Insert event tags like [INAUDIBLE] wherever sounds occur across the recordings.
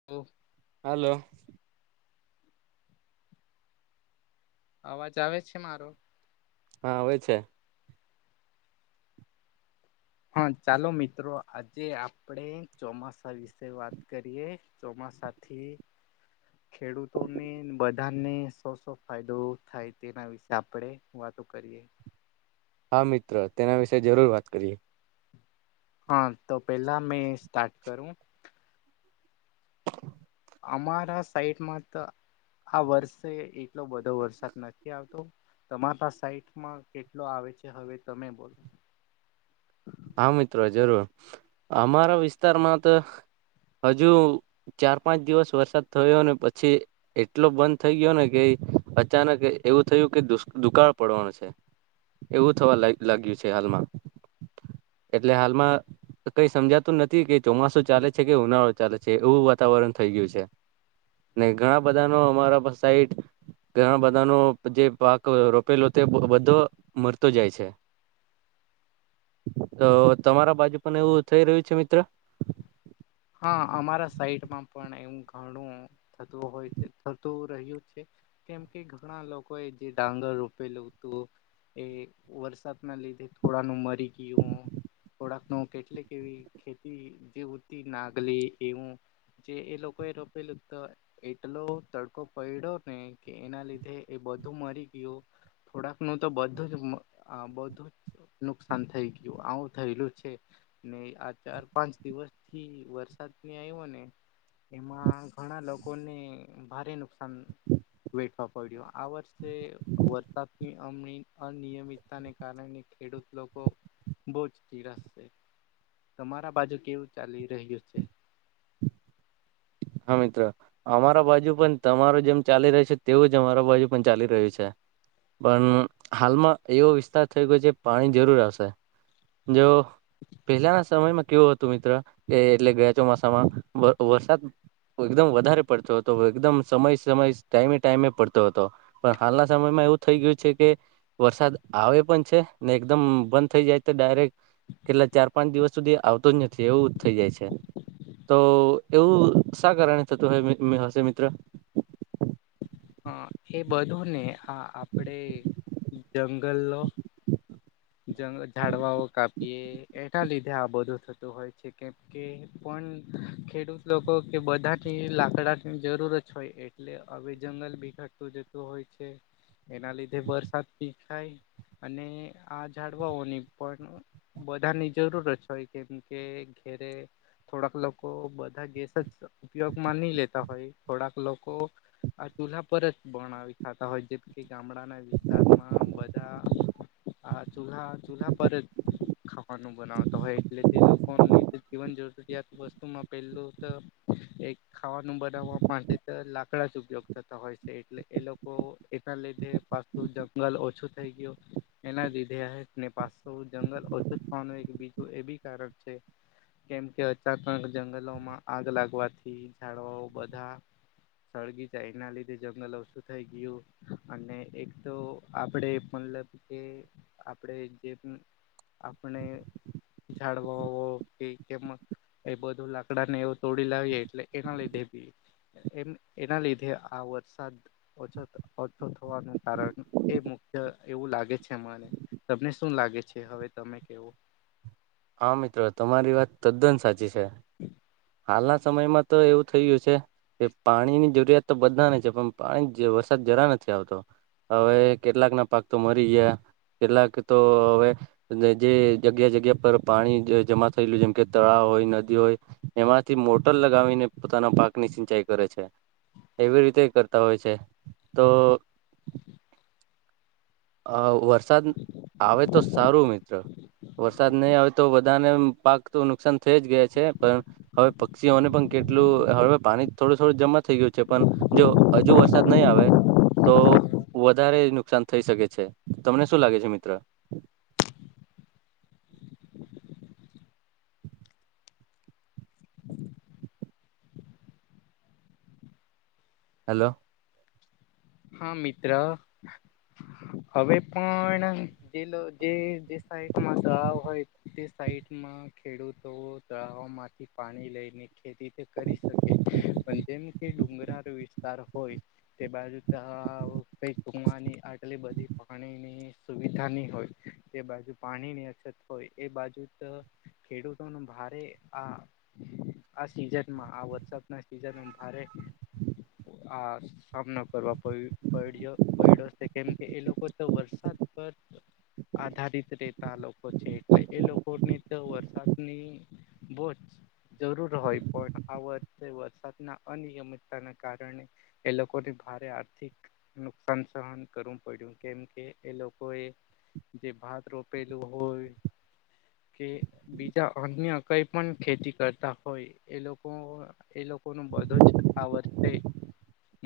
[INAUDIBLE] હાલો. અવાજ આવે છે મારો? હા આવે છે. હા, ચાલો મિત્રો આજે આપણે ચોમાસા વિશે વાત કરીએ. ચોમાસાથી ખેડૂતોને બધાને સો સો ફાયદો થાય તેના વિશે આપણે વાતો કરીએ. હા મિત્ર તેના વિશે જરૂર વાત કરીએ. હા તો પહેલા મેં સ્ટાર્ટ કરું. અમારા સાઈટમાં તો આ વર્ષે એટલો બધો વરસાદ નથી આવતો તમારા સાઈટમાં કેટલો આવે છે હવે તમે બોલો હા મિત્રો જરૂર અમારા વિસ્તારમાં તો હજુ ચાર પાંચ દિવસ વરસાદ થયો ને પછી એટલો બંધ થઇ ગયો ને કે અચાનક એવું થયું કે દુશ દુકાળ પડવાનું છે. એવું થવા લ લાગ્યું છે હાલમાં એટલે હાલમાં કઈ સમજાતું નથી કે ચોમાસું ચાલે છે કે ઉનાળો ચાલે છે. એવું વાતાવરણ થઈ ગયું છે ઘણા બધા નો અમારા પા સાઈટ ઘણા બધા નો જે પાક રોપેલો તે બધો મરતો જાય છે. તો તમારા બાજુ પણ એવું થઈ રહ્યું છે, મિત્ર? હા અમારા સાઈટમાં પણ એવું ઘણું થતું હોય છે, થતું રહ્યું છે. કેમ કે ઘણા લોકો એ જે ડાંગર રોપેલું હતું. એ વરસાદ ના લીધે થોડા નું મરી ગયું હું થોડાક નુ કેટલીક એવી ખેતી જે હુતિ નાગલી એવું. જે એ લોકો એ રોપેલું તો એટલો તડકો પયડો ને કે એના લીધે એ બધું મરી ગયું. થોડાક નું તો બધું જ મ આ બધું નુકસાન થઈ ગયું આવું થયેલું છે, ને આ ચાર પાંચ દિવસ થી વરસાદ ની આયવો એમાં ઘણા લોકોને ભારે નુકસાન વેઠવા પડ્યો આ વર્ષે વરસાદથી અમ અનિયમિત તા ને કારણે ખેડૂત લોકો બોજ નીરાસ છે. તમારા બાજુ કેવું ચાલી રહ્યું છે? હા મિત્ર. અમારા બાજુ પણ તમારુ જેમ ચાલી રહ્યું છે, તેવું જ અમારા બાજુ પણ ચાલી રહ્યું છે. પણ હાલમાં એવો વિસ્તાર થઈ ગયો જે પાણી જરૂર આવશે જો પહેલાના સમયમાં કેવો હ તું મિત્ર કે એટલે ગયા ચોમાસામાં વ વરસાદ એકદમ વધારે પડતો હતો એકદમ સમય સમય ટાઈમે ટાઈમે પડતો હતો. પણ હાલના સમયમાં એવું થઈ ગયું છે કે વરસાદ આવે પણ છે ને એકદમ બંધ થઈ જાય તો ડાયરેક્ટ કેટલા ચાર પાંચ દિવસ સુધી આવતો જ નથી એવું થઈ જાય છે તો એવું શા કારણે થતું હ હશે મિત્ર? હા એ બધું ને આ આપડે જંગલો જંગ ઝાડવાઓ કાપીએ એના લીધે આ બધું થતું હોય છે કેમ કે પણ ખેડૂત લોકો કે બધાથી લાકડાની જરૂરત હોય એ એટલે હવે જંગલ ભી ઘટતું જતું હોય છે. એના લીધે વરસાદ બી થાય અને આ જાડવાઓની પણ બધાની જરૂરત હોય કેમ કે ઘેરે થોડાક લોકો બધા ગેસ જ ઉપયોગમાં નહી લેતા હોય થોડાક લોકો આ ચૂલહા પર જ બણાવી ખાતા હોય જેમ કે ગામડાના વિસ્તારમાં બધા આ ચૂલહા ચૂલહા પર જ ખાવાનું બનાવતા હોય. એટલે તે લોકોની જીવન જરૂરીયાત વસ્તુમાં પેલું તો એક ખાવાનું બનાવવા માટે તો લાકડા જ ઉપયોગ થતા હોય છે, એટલે એ લોકો એના લીધે પાછતું જંગલ ઓછું થઈ ગયું. એના લીધે ને પાસુ જંગલ ઓછું થવાનું એક બીજું એ બી કારણ છે. કેમ કે અચાનક જંગલોમાં આગ લાગવાથી ઝાડવાઓ બધા સળગી જાય એના લીધે જંગલ ઓછું થઈ ગયું અને એક તો આપડે મતલબ કે આપણે જે આપણે ઝાડવા કે કેમ? એ બધું લાકડા ને એવું તોડી લાવીએ એટલે એના લીધે બી એમ એના લીધે આ વરસાદ ઓછ ઓછો થવાનું કારણ એ મુખ્ય એવું લાગે છે. છે તમને શું લાગે છે હવે તમે કેવો હા મિત્રો તમારી વાત તદ્દન સાચી છે. હમ [UNINTELLIGIBLE] હાલના સમયમાં તો એવું થઈ ગયું છે. કે પાણીની જરૂરિયાત તો બધાને છે પણ પાણી વરસાદ જરા નથી આવતો હવે કેટલાક ના પાક તો મરી ગયા કેટલાક તો હવે અને જે જગ્યા જગ્યા પર પાણી જમા થયેલું જેમ કે તળાવ હોય નદી હોય. એમાંથી મોટર લગાવીને પોતાના પાકની સિંચાઈ કરે છે. એવી રીતે કરતા હોય છે તો હ [UNINTELLIGIBLE] અ વરસાદ આવે તો સારું મિત્ર વરસાદ નહીં આવે તો બધાને પાક તો નુકસાન થઈ જ ગયા છે પણ હવે પક્ષીઓને પણ કેટલું હવે પાણી થોડું થોડું જમા થઈ ગયું છે પણ જો હજુ વરસાદ નહીં આવે તો વધારે નુકસાન થઈ શકે છે. તમને શું લાગે છે મિત્ર હલો હા મિત્ર હવે પણ જે જે સાઈડમાં ગળ હોય તે સાઈડમાં ખેડૂતો તળાવો માંથી પાણી લઈને ખેતી તે કરી શકે પણ જેમ કે ડુંગરાળ વિસ્તાર હોય તે બાજુ. કઈક કુવાની આટલી બધી પાણીની સુવિધા નહી હોય તે બાજુ પાણીની અછત હોય એ બાજુ ખેડૂતોનું ભારે આ આ સિઝનમાં આ વરસાદ ના સિઝનમાં ભારે આ સામના કરવા પડ્યો પડડ્યો છે કેમ કે એ લોકો તો વરસાદ પર આધારિત રહેતા લોકો છે એટલે એ લોકો ને તો વરસાદની બોજ જરૂર હોય પણ આ વ વરસાદના અનિયમિતતાના કારણે એ લોકોની ભારે આ નુકસાન સહન કરવું પડ્યું કેમ કે એ લોકોએ જે ભાત રોપેલું હોય કે બીજા અન્ય કઈ પણ ખેતી કરતા હોય એ લોકો. એ લોકો નું બધું જ આ વર્રે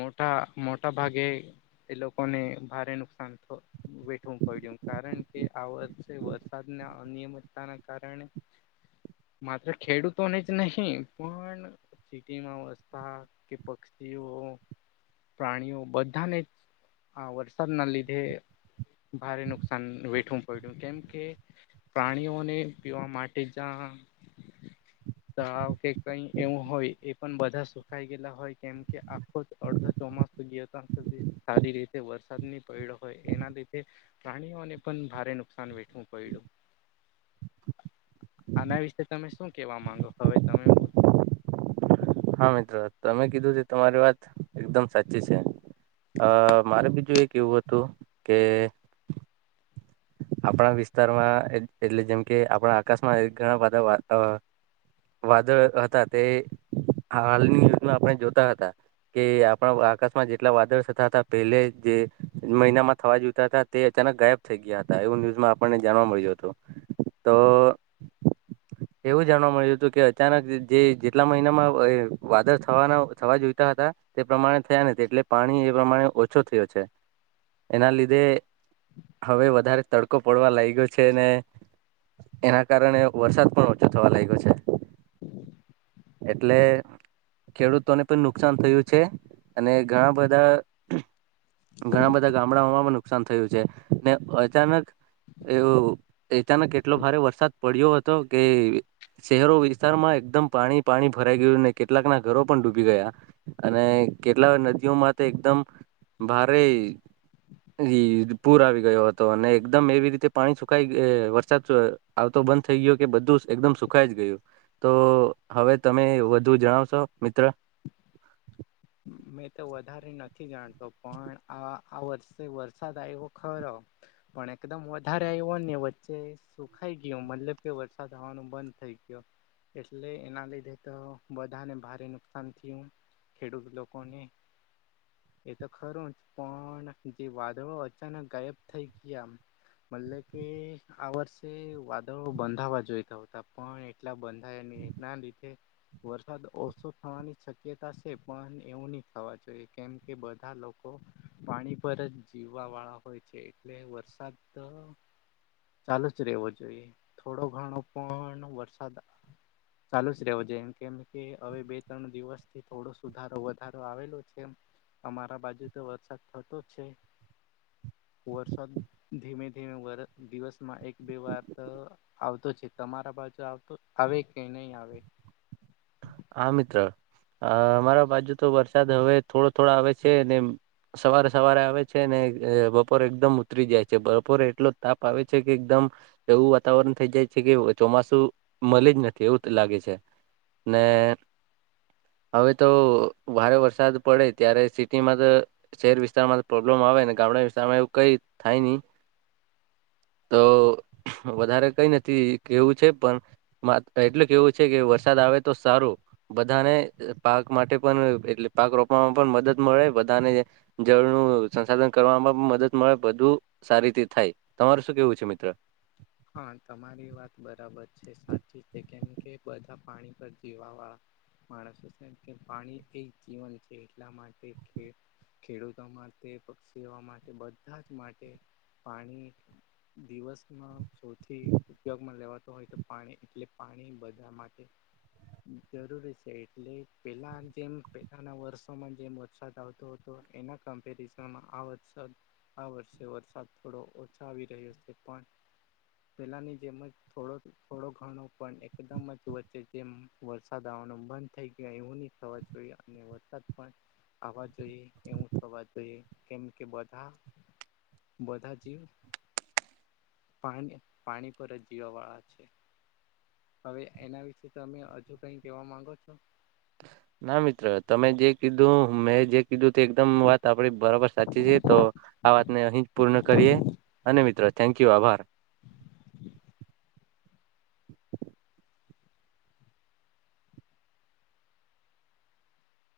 મોટા મોટા ભાગે એ લોકોને ભારે નુકસાન થ વેઠવું પડ્યું કારણ કે આ વર્ષે વરસાદના અનિયમિતતાના કારણે માત્ર ખેડૂતોને જ નહી પણ સીટીમાં વસતા કે પક્ષીઓ પ્રાણીઓ બધાને જ આ વરસાદના લીધે ભારે નુકસાન વેઠવું પડું કેમ કે પ્રાણીઓને પીવા માટે જ્યાં. તાવ કે કઈ એવું હોય એ પણ બધા સુખાઈ ગયેલા હોય કેમ કે આખો જ અડધો ચોમાસ ધ સારી રીતે વરસાદ ની પડડ હોય એના લીધે પ્રાણીઓને પણ ભારે નુકસાન વેઠવું પડ્યું. આના વિશે તમે શું કેવા માંગો? હવે તમે બોલ. હા મિત્ર તમે કીધું તે તમારી વાત એકદમ સાચી છે. અ મારે બીજું એ કેવું હતું કે આપણા વિસ્તારમાં એટલે જેમ કે આપણા આકાશમાં એ ઘણા બધા વા અ વાદળ હતા તે હાલની યુઝમાં આપણે જોતા હતા. કે આપણા આકાશમાં જેટલા વાદળ થતા હતા પહેલે જે મહિનામાં થવા જોતા હતા. તે અચાનક ગાયબ થઈ ગયા હતા એવું ન્યૂઝમાં આપણને જાણવા મળ્યું હતું તો [INAUDIBLE] એવું જાણવા મળ્યું હતું કે અચાનક જે જેટલા મહિનામાં વાદળ થવાના થવા જોઈતા હતા. તે પ્રમાણે થયા નથી એટલે પાણી એ પ્રમાણે ઓછો થયો છે. એના લીધે હવે વધારે તડકો પડવા લાગ્યો છે ને એના કારણે વરસાદ પણ ઓછો થવા લાગ્યો છે. એટલે ખેડૂતોને પણ નુકસાન થયું છે. અને ઘણા બધા ઘણા બધા ગામડાઓમાં પણ નુકસાન થયું છે. ને અચાનક એવું એચાનક એટલો ભારે વરસાદ પડ્યો હતો કે શહેરો, વિસ્તારમાં એકદમ પાણી પાણી ભરાઈ ગયું ને કેટલાકના ઘરો પણ ડૂબી ગયા. અને કેટલા નદીઓમાં તો એકદમ ભારે ઈ પૂર આવી ગયો હતો. અને એકદમ એવી રીતે પાણી સુખાય એ વરસાદ આવતો બંધ થઈ ગયો કે બધું જ એકદમ સુખ ખાઈ જ ગયું. તો હવે તમે વધુ જણાવશો મિત્ર? મેં તો વધારે નથી જાણતો પણ આ આ વર્ષે વરસાદ આવ્યો ખરો. પણ એકદમ વધારે આવ્યો ને વચ્ચે સુખાઈ ગયું. મતલબ કે વરસાદ આવવાનું બંધ થઈ ગયો. એટલે એના લીધે તો બધાને ભારે નુકસાન થયું. ખેડૂત લોકોને એ તો ખરું જ પણ જે વાદળો અચાનક ગાયબ થઈ ગયા. મલ કે આ વર્ષે વાદળો બંધાવા જોઈતા હોતા પણ એ એટલા બંધાયા નહીં એના લીધે વરસાદ ઓછો થવાની શક્યતા એ પણ એવું ની થાવા જોઈએ કેમ કે બધા લોકો પાણી પર જ જીવવાવાળા હોય છે એટલે વરસાદ ત ચાલુ જ રહેવો જોઈએ. થોડો ઘણો પણ વરસાદ ચાલુ જ રહેવો જો એમ કેમ કે હવે બે ત્રણ દિવસથી થોડો સુધારો વધારો આવેલો છે એમ. અમારા બાજુ તો વરસાદ થતો જ છે. વરસાદ ધીમે ધીમે વર દિવસમાં એક બે વાર ત આવતો છે. તમારા બાજુ આવતો આવે કે નહી આવે? હા મિત્ર અ અમારા બાજુ તો વરસાદ હવે થોડો થોડો આવે છે ને. સવારે સવારે આવે છે ને બપોરે એકદમ ઉતરી જાય છે. બપોરે એટલો તાપ આવે છે કે એકદમ એવું વાતાવરણ થઈ જાય છે કે ચોમાસું મલે જ નથી એવું લાગે છે. ને હવે તો ભારે વરસાદ પડે ત્યારે સિટીમાં તો શહેર વિસ્તારમાં તો પ્રોબ્લેમ આવે ને ગામડા વિસ્તારમાં એવું કઈ થાય ની. તો વધારે કઈ નથી કેવું છે પન માં એટલે કેવું છે કે વરસાદ આવે તો સારું. બધાને પાક માટે પણ એટલે પાક રોપવામાં પણ મદદ મળે બધાને જળનું સંસાધન કરવામાં મદદ મળે બધું. સારી રીતે થાય. તમારું શું કેવું છે મિત્ર? હા તમારી વાત બરાબર છે. સાચી છે. કેમ કે બધા પાણી પર જીવાવાળા માણસ શું કે પાણી એક જીવન છે એટલા માટે કે ખેડૂતો માટે, પક્ષીઓ માટે, બધા જ માટે પાણી દિવસમાં સૌથી ઉપયોગમાં લેવાતો હોય તો પાણી એટલે પાણી બધા માટે જરૂરી છે, એટલે પેલા જેમ પેલાના વર્ષોમાં જેમ વરસાદ આવતો હતો એના કમ્પેરીઝનમાં આ વરસાદ આ વર્ષે વરસાદ થોડો ઓછા આવી રહ્યો છે પન પેલાની જેમ જ થોડો થોડો ઘણો પણ એકદમ જ વચ્ચે જેમ વરસાદ આવવાનો બંધ થઈ ગયો એવું ની થવા જોઈએ અને વરસાદ પણ આવા જોઈએ એવું થવા જોઈએ કેમ કે બધા બધા જીવ પાણી પાણી પર જ જીવવા વાળા છે. હવે એના વિશે તો તમે હજુ કઈ કેવા માંગો છો? ના મિત્ર તમે જે કીધું મેં જે કીધું તે એકદમ વાત આપડી બરાબર સાચી છે, તો આ વાતને અહી જ પૂર્ણ કરીએ અને મિત્ર થેન્ક યુ આભાર